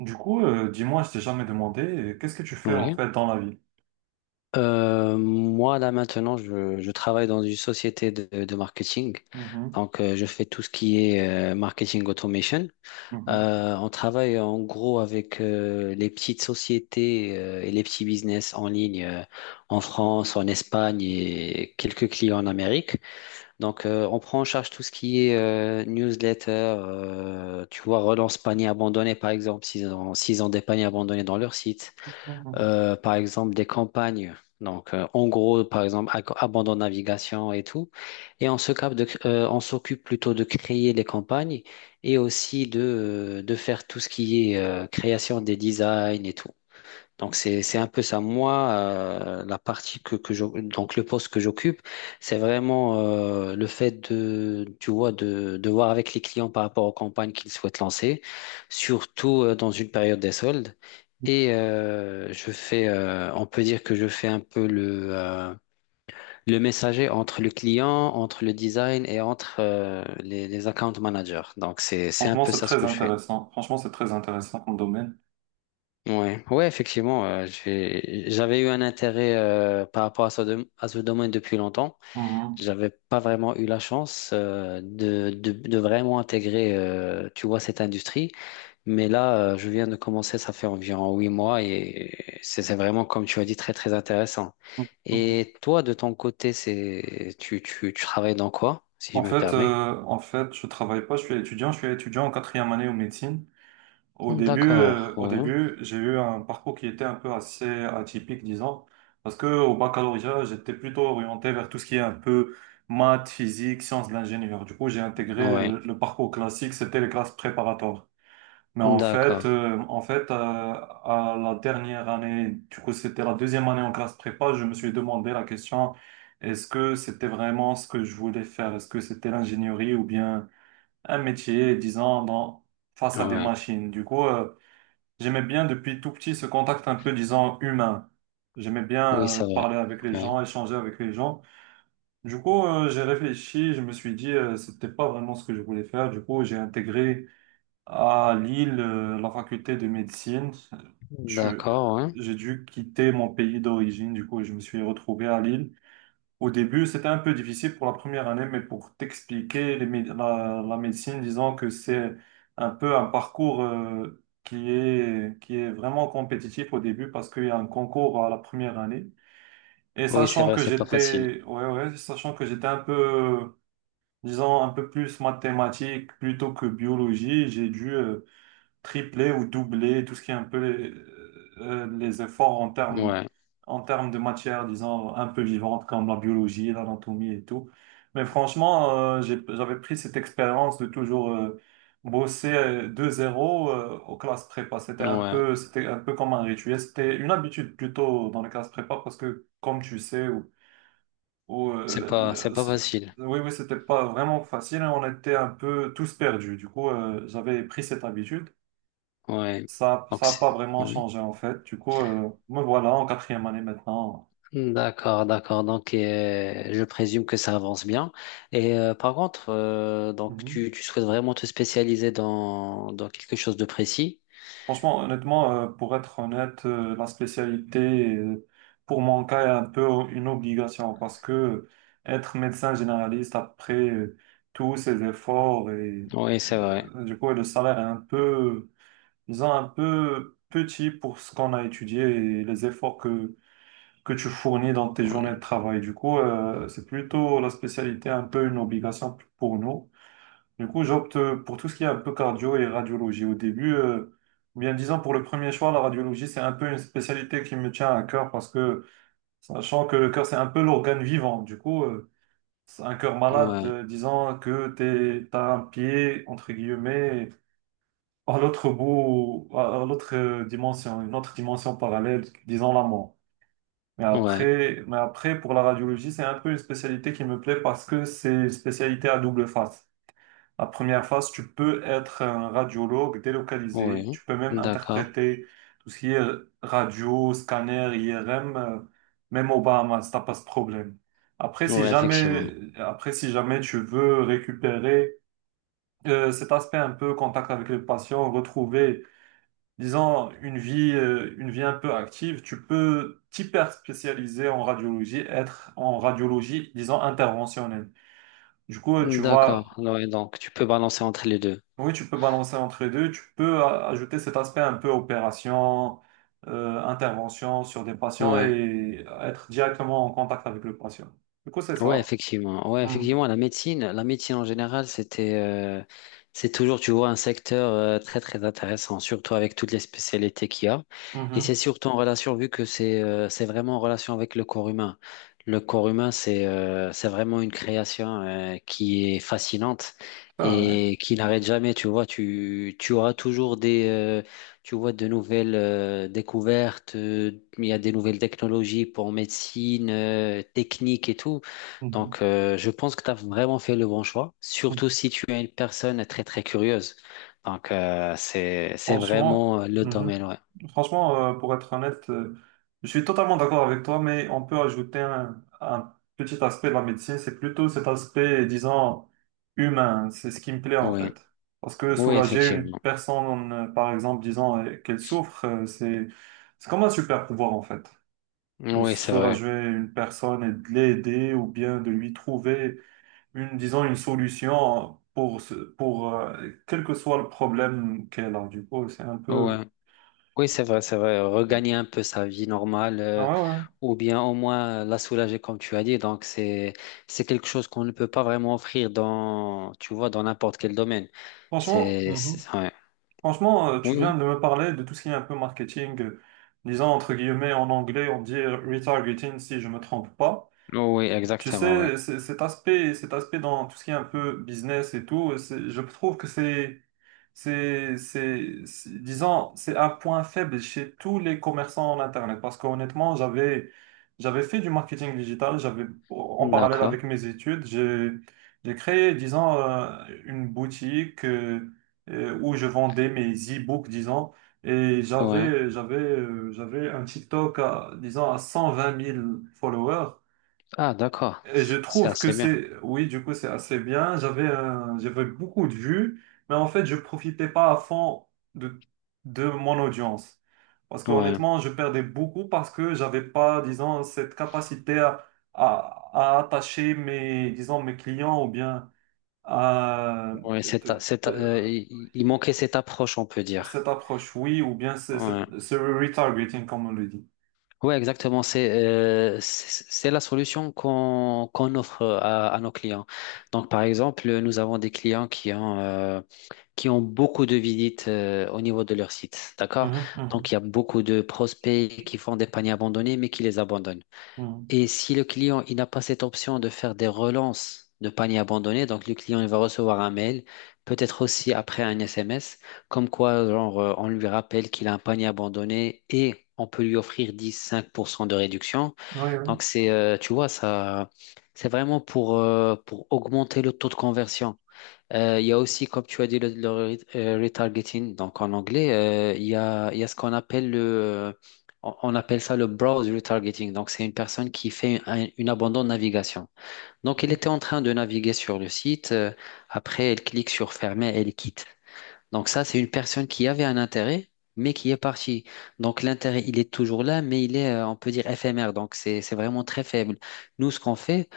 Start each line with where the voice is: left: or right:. right: Du coup, dis-moi, je t'ai jamais demandé, qu'est-ce que tu fais en
left: Oui.
right: fait dans la vie?
left: Moi, là, maintenant, je travaille dans une société de marketing.
right: Mhm,
left: Donc, je fais tout ce qui est marketing automation.
right: mhm,
left: On travaille en gros avec les petites sociétés et les petits business en ligne en France, en Espagne et quelques clients en Amérique. Donc, on prend en charge tout ce qui est newsletter, tu vois, relance panier abandonné, par exemple, s'ils ont des paniers abandonnés dans leur site
right: mhm.
left: par exemple des campagnes. Donc, en gros, par exemple, abandon de navigation et tout. Et on s'occupe plutôt de créer les campagnes et aussi de faire tout ce qui est création des designs et tout. Donc c'est un peu ça. Moi, la partie donc le poste que j'occupe, c'est vraiment le fait de tu vois de voir avec les clients par rapport aux campagnes qu'ils souhaitent lancer, surtout dans une période des soldes. Et je fais, on peut dire que je fais un peu le messager entre le client, entre le design et entre les account managers. Donc c'est un
right: Franchement,
left: peu
right: c'est
left: ça ce
right: très
left: que je fais.
right: intéressant. Franchement, c'est très intéressant comme domaine.
left: Ouais, ouais, effectivement, j'avais eu un intérêt par rapport à à ce domaine depuis longtemps.
right: Mhm,
left: J'avais pas vraiment eu la chance de vraiment intégrer, tu vois, cette industrie. Mais là, je viens de commencer, ça fait environ 8 mois et c'est vraiment, comme tu as dit, très, très intéressant.
right: mhm, mhm.
left: Et toi, de ton côté, c'est tu travailles dans quoi, si je
right: En
left: me
right: fait,
left: permets?
right: euh, en fait, je travaille pas, je suis étudiant en quatrième année en médecine. Au début,
left: D'accord,
right: euh, au
left: ouais,
right: début, j'ai eu un parcours qui était un peu assez atypique, disons, parce que au baccalauréat, j'étais plutôt orienté vers tout ce qui est un peu maths, physique, sciences de l'ingénieur. Du coup, j'ai intégré
left: ouais,
right: le parcours classique, c'était les classes préparatoires. Mais en fait,
left: d'accord,
right: euh, en fait, euh, à la dernière année, du coup, c'était la deuxième année en classe prépa, je me suis demandé la question, est-ce que c'était vraiment ce que je voulais faire? Est-ce que c'était l'ingénierie ou bien un métier, disons, dans, face à des
left: ouais,
right: machines? Du coup, j'aimais bien depuis tout petit ce contact un peu, disons, humain. J'aimais
left: oui,
right: bien,
left: c'est vrai,
right: parler avec les
left: ouais,
right: gens, échanger avec les gens. Du coup, j'ai réfléchi, je me suis dit, c'était pas vraiment ce que je voulais faire. Du coup, j'ai intégré à Lille, la faculté de médecine, je-
left: d'accord, ouais.
right: j'ai dû quitter mon pays d'origine, du coup, je me suis retrouvé à Lille. Au début, c'était un peu difficile pour la première année, mais pour t'expliquer, la médecine, disons que c'est un peu un parcours qui est vraiment compétitif au début parce qu'il y a un concours à la première année. Et
left: Oui, c'est
right: sachant
left: vrai,
right: que
left: c'est pas facile.
right: j'étais, ouais, ouais, sachant que j'étais un peu, disons, un peu plus mathématique plutôt que biologie, j'ai dû tripler ou doubler tout ce qui est un peu les efforts
left: Ouais,
right: en termes de matières, disons, un peu vivantes comme la biologie, l'anatomie et tout. Mais franchement, j'ai- j'avais pris cette expérience de toujours bosser de zéro aux classes prépa.
left: ouais,
right: C'était un peu comme un rituel. C'était une habitude plutôt dans les classes prépa parce que, comme tu sais, ou,
left: c'est
right: euh,
left: pas, c'est
right: le-
left: pas
right: c'est-
left: facile.
right: oui, oui, c'était pas vraiment facile. On était un peu tous perdus. Du coup, j'avais pris cette habitude.
left: Ouais.
right: Ça,
left: Donc,
right: ça n'a pas vraiment
left: ouais.
right: changé en fait. Du coup, me voilà en quatrième année maintenant.
left: D'accord, d'accord. Donc, je présume que ça avance bien. Et par contre, donc,
right: Mhm.
left: tu souhaites vraiment te spécialiser dans quelque chose de précis?
right: Honnêtement, pour être honnête, la spécialité, euh, pour mon cas, est un peu une obligation parce que être médecin généraliste après tous ces efforts et
left: Oui, c'est vrai.
right: euh, du coup, le salaire est un peu, disons, un peu petit pour ce qu'on a étudié et les efforts que tu fournis dans tes
left: Ouais,
right: journées de travail. Du coup, c'est plutôt la spécialité, un peu une obligation pour nous. Du coup, j'opte pour tout ce qui est un peu cardio et radiologie. Au début, ou bien disons pour le premier choix, la radiologie, c'est un peu une spécialité qui me tient à cœur parce que, sachant que le cœur, c'est un peu l'organe vivant. Du coup, c'est un cœur malade,
left: ouais,
right: disons que t'es, t'as un pied, entre guillemets, à l'autre bout, à l'autre dimension, une autre dimension parallèle, disons la mort.
left: ouais,
right: Mais après, pour la radiologie, c'est un peu une spécialité qui me plaît parce que c'est une spécialité à double face. La première phase, tu peux être un radiologue délocalisé. Tu
left: oui.
right: peux même
left: D'accord.
right: interpréter tout ce qui est radio, scanner, IRM, même au Bahamas, t'as pas ce problème.
left: Oui, effectivement.
right: Après, si jamais tu veux récupérer cet aspect un peu contact avec les patients, retrouver, disons, une vie un peu active, tu peux t'hyper spécialiser en radiologie, être en radiologie, disons, interventionnelle. Du coup, tu vas.
left: D'accord. Ouais, donc, tu peux balancer entre les deux.
right: Oui, tu peux balancer entre les deux. Tu peux ajouter cet aspect un peu opération, intervention sur des patients
left: Ouais.
right: et être directement en contact avec le patient. Du coup, c'est
left: Ouais,
right: ça.
left: effectivement. Ouais,
right: Mhm.
left: effectivement, la médecine en général, c'est toujours, tu vois, un secteur très très intéressant, surtout avec toutes les spécialités qu'il y a. Et c'est
right: Mhm.
left: surtout en relation, vu que c'est vraiment en relation avec le corps humain. Le corps humain, c'est vraiment une création qui est fascinante
right: C'est vrai.
left: et qui n'arrête jamais. Tu vois, tu auras toujours tu vois, de nouvelles découvertes. Il y a des nouvelles technologies pour médecine, technique et tout.
right: Mhm.
left: Donc, je pense que tu as vraiment fait le bon choix, surtout
right: Mhm.
left: si tu es une personne très, très curieuse. Donc, c'est
right: Franchement.
left: vraiment le
right: Mhm.
left: domaine, ouais.
right: Franchement, pour être honnête, je suis totalement d'accord avec toi, mais on peut ajouter un petit aspect de la médecine, c'est plutôt cet aspect, disons, humain. C'est ce qui me plaît en
left: Oui,
right: fait. Parce que
left: oui,
right: soulager une
left: effectivement.
right: personne, par exemple, disant qu'elle souffre, c'est comme un super pouvoir en fait. De
left: Oui, c'est vrai.
right: soulager une personne et de l'aider ou bien de lui trouver une, disons, une solution pour, pour quel que soit le problème qu'elle a. Du coup, c'est un
left: Ouais.
right: peu...
left: Oui, c'est vrai, c'est vrai. Regagner un peu sa vie normale,
right: Ah ouais, ouais.
left: ou bien au moins la soulager, comme tu as dit. Donc, c'est quelque chose qu'on ne peut pas vraiment offrir tu vois, dans n'importe quel domaine.
right: Franchement, mhm.
left: Ouais.
right: Franchement, tu
left: Oui,
right: viens
left: oui.
right: de me parler de tout ce qui est un peu marketing, disons entre guillemets en anglais, on dit retargeting si je me trompe pas.
left: Oui, exactement, oui.
right: Cet aspect dans tout ce qui est un peu business et tout, je trouve que disons, c'est un point faible chez tous les commerçants en Internet. Parce qu'honnêtement, j'avais fait du marketing digital, en parallèle
left: D'accord.
right: avec mes études, j'ai créé, disons, une boutique où je vendais mes e-books, disons. Et
left: Ouais.
right: j'avais un TikTok à, disons, à 120 000 followers.
left: Ah, d'accord.
right: Et je
left: C'est
right: trouve que
left: assez bien.
right: c'est, oui, du coup, c'est assez bien. J'avais beaucoup de vues, mais en fait, je profitais pas à fond de, de mon audience. Parce
left: Ouais.
right: qu'honnêtement, je perdais beaucoup parce que j'avais pas, disons, cette capacité à attacher mes, disons, mes clients ou bien à
left: Ouais,
right: de- de-
left: il manquait cette approche, on peut
right: cette
left: dire.
right: approche, oui, ou bien
left: Ouais.
right: ce retargeting, comme on le dit.
left: Ouais, exactement. C'est la solution qu'on offre à nos clients. Donc, par exemple, nous avons des clients qui ont beaucoup de visites au niveau de leur site. D'accord?
right: Mhm,
left: Donc,
right: mhm,
left: il y a beaucoup de prospects qui font des paniers abandonnés, mais qui les abandonnent.
right: mhm.
left: Et si le client il n'a pas cette option de faire des relances de panier abandonné, donc le client il va recevoir un mail, peut-être aussi après un SMS, comme quoi genre, on lui rappelle qu'il a un panier abandonné et on peut lui offrir 10-5% de réduction.
right: Oui,
left: Donc c'est tu vois ça c'est vraiment pour augmenter le taux de conversion. Il y a aussi, comme tu as dit, le retargeting. Donc en anglais, il y a ce qu'on appelle le, on appelle ça le browse retargeting. Donc c'est une personne qui fait une abandon de navigation. Donc elle
right: oui.
left: était en train de naviguer sur le site. Après, elle clique sur fermer, elle quitte. Donc ça, c'est une personne qui avait un intérêt, mais qui est partie. Donc l'intérêt, il est toujours là, mais il est, on peut dire, éphémère. Donc c'est vraiment très faible. Nous, ce qu'on fait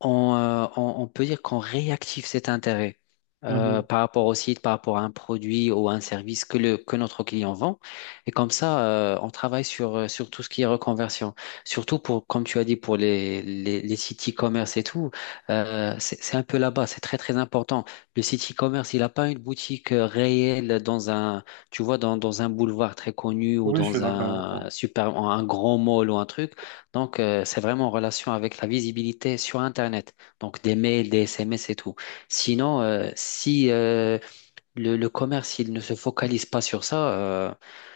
left: on peut dire qu'on réactive cet intérêt
right: Mhm.
left: par rapport au site, par rapport à un produit ou à un service que notre client vend. Et comme ça, on travaille sur tout ce qui est reconversion. Surtout pour, comme tu as dit, pour les sites e-commerce et tout, c'est un peu là-bas, c'est très très important. Le site e-commerce, il n'a pas une boutique réelle tu vois, dans un boulevard très connu ou
right: Oui, je suis
left: dans un
right: d'accord.
left: super, un grand mall ou un truc. Donc, c'est vraiment en relation avec la visibilité sur Internet. Donc, des mails, des SMS et tout. Sinon, si le commerce, il ne se focalise pas sur ça,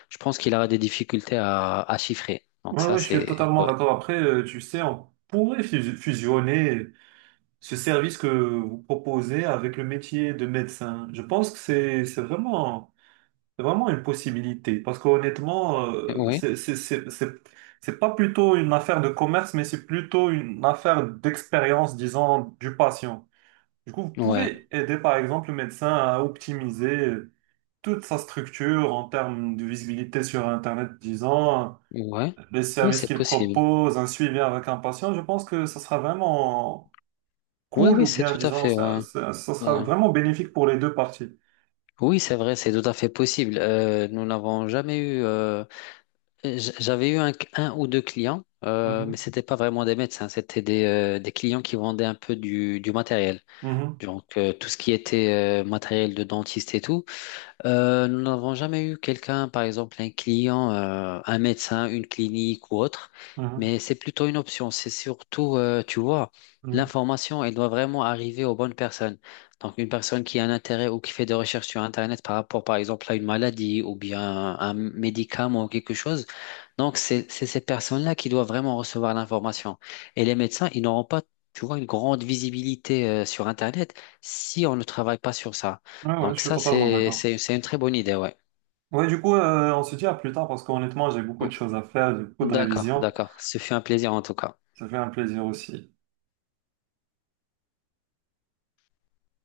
left: je pense qu'il aura des difficultés à chiffrer. Donc,
right: Ouais,
left: ça,
right: ouais, je suis
left: c'est...
right: totalement
left: Ouais.
right: d'accord. Après, tu sais, on pourrait fusionner ce service que vous proposez avec le métier de médecin. Je pense que c'est vraiment une possibilité parce qu'honnêtement,
left: Oui,
right: c'est pas plutôt une affaire de commerce, mais c'est plutôt une affaire d'expérience, disons, du patient. Du coup, vous
left: ouais,
right: pouvez aider par exemple le médecin à optimiser toute sa structure en termes de visibilité sur Internet, disons
left: ouais.
right: les
left: Oui,
right: services
left: c'est
right: qu'ils
left: possible.
right: proposent, un suivi avec un patient, je pense que ça sera vraiment
left: Oui,
right: cool
left: oui,
right: ou
left: c'est
right: bien,
left: tout à
right: disons,
left: fait... Ouais,
right: ça sera
left: ouais.
right: vraiment bénéfique pour les deux parties.
left: Oui, c'est vrai, c'est tout à fait possible. Nous n'avons jamais eu. J'avais eu un ou deux clients,
right: Mhm,
left: mais c'était pas vraiment des médecins, c'était des clients qui vendaient un peu du matériel.
right: mhm,
left: Donc, tout ce qui était matériel de dentiste et tout. Nous n'avons jamais eu quelqu'un, par exemple un client, un médecin, une clinique ou autre,
right: mhm,
left: mais c'est plutôt une option. C'est surtout, tu vois,
right: mhm.
left: l'information, elle doit vraiment arriver aux bonnes personnes. Donc une personne qui a un intérêt ou qui fait des recherches sur Internet par rapport, par exemple, à une maladie ou bien un médicament ou quelque chose. Donc c'est ces personnes-là qui doivent vraiment recevoir l'information. Et les médecins, ils n'auront pas, tu vois, une grande visibilité, sur Internet si on ne travaille pas sur ça.
right: Ouais, ouais, je
left: Donc
right: suis
left: ça,
right: totalement
left: c'est,
right: d'accord.
left: c'est, c'est une très bonne idée, ouais.
right: Ouais, du coup, on se dit à plus tard parce qu'honnêtement, j'ai beaucoup de
left: Oh,
right: choses à faire, j'ai beaucoup de
left: d'accord,
right: révisions.
left: d'accord. Ce fut un plaisir en tout cas.
right: Ça fait un plaisir aussi.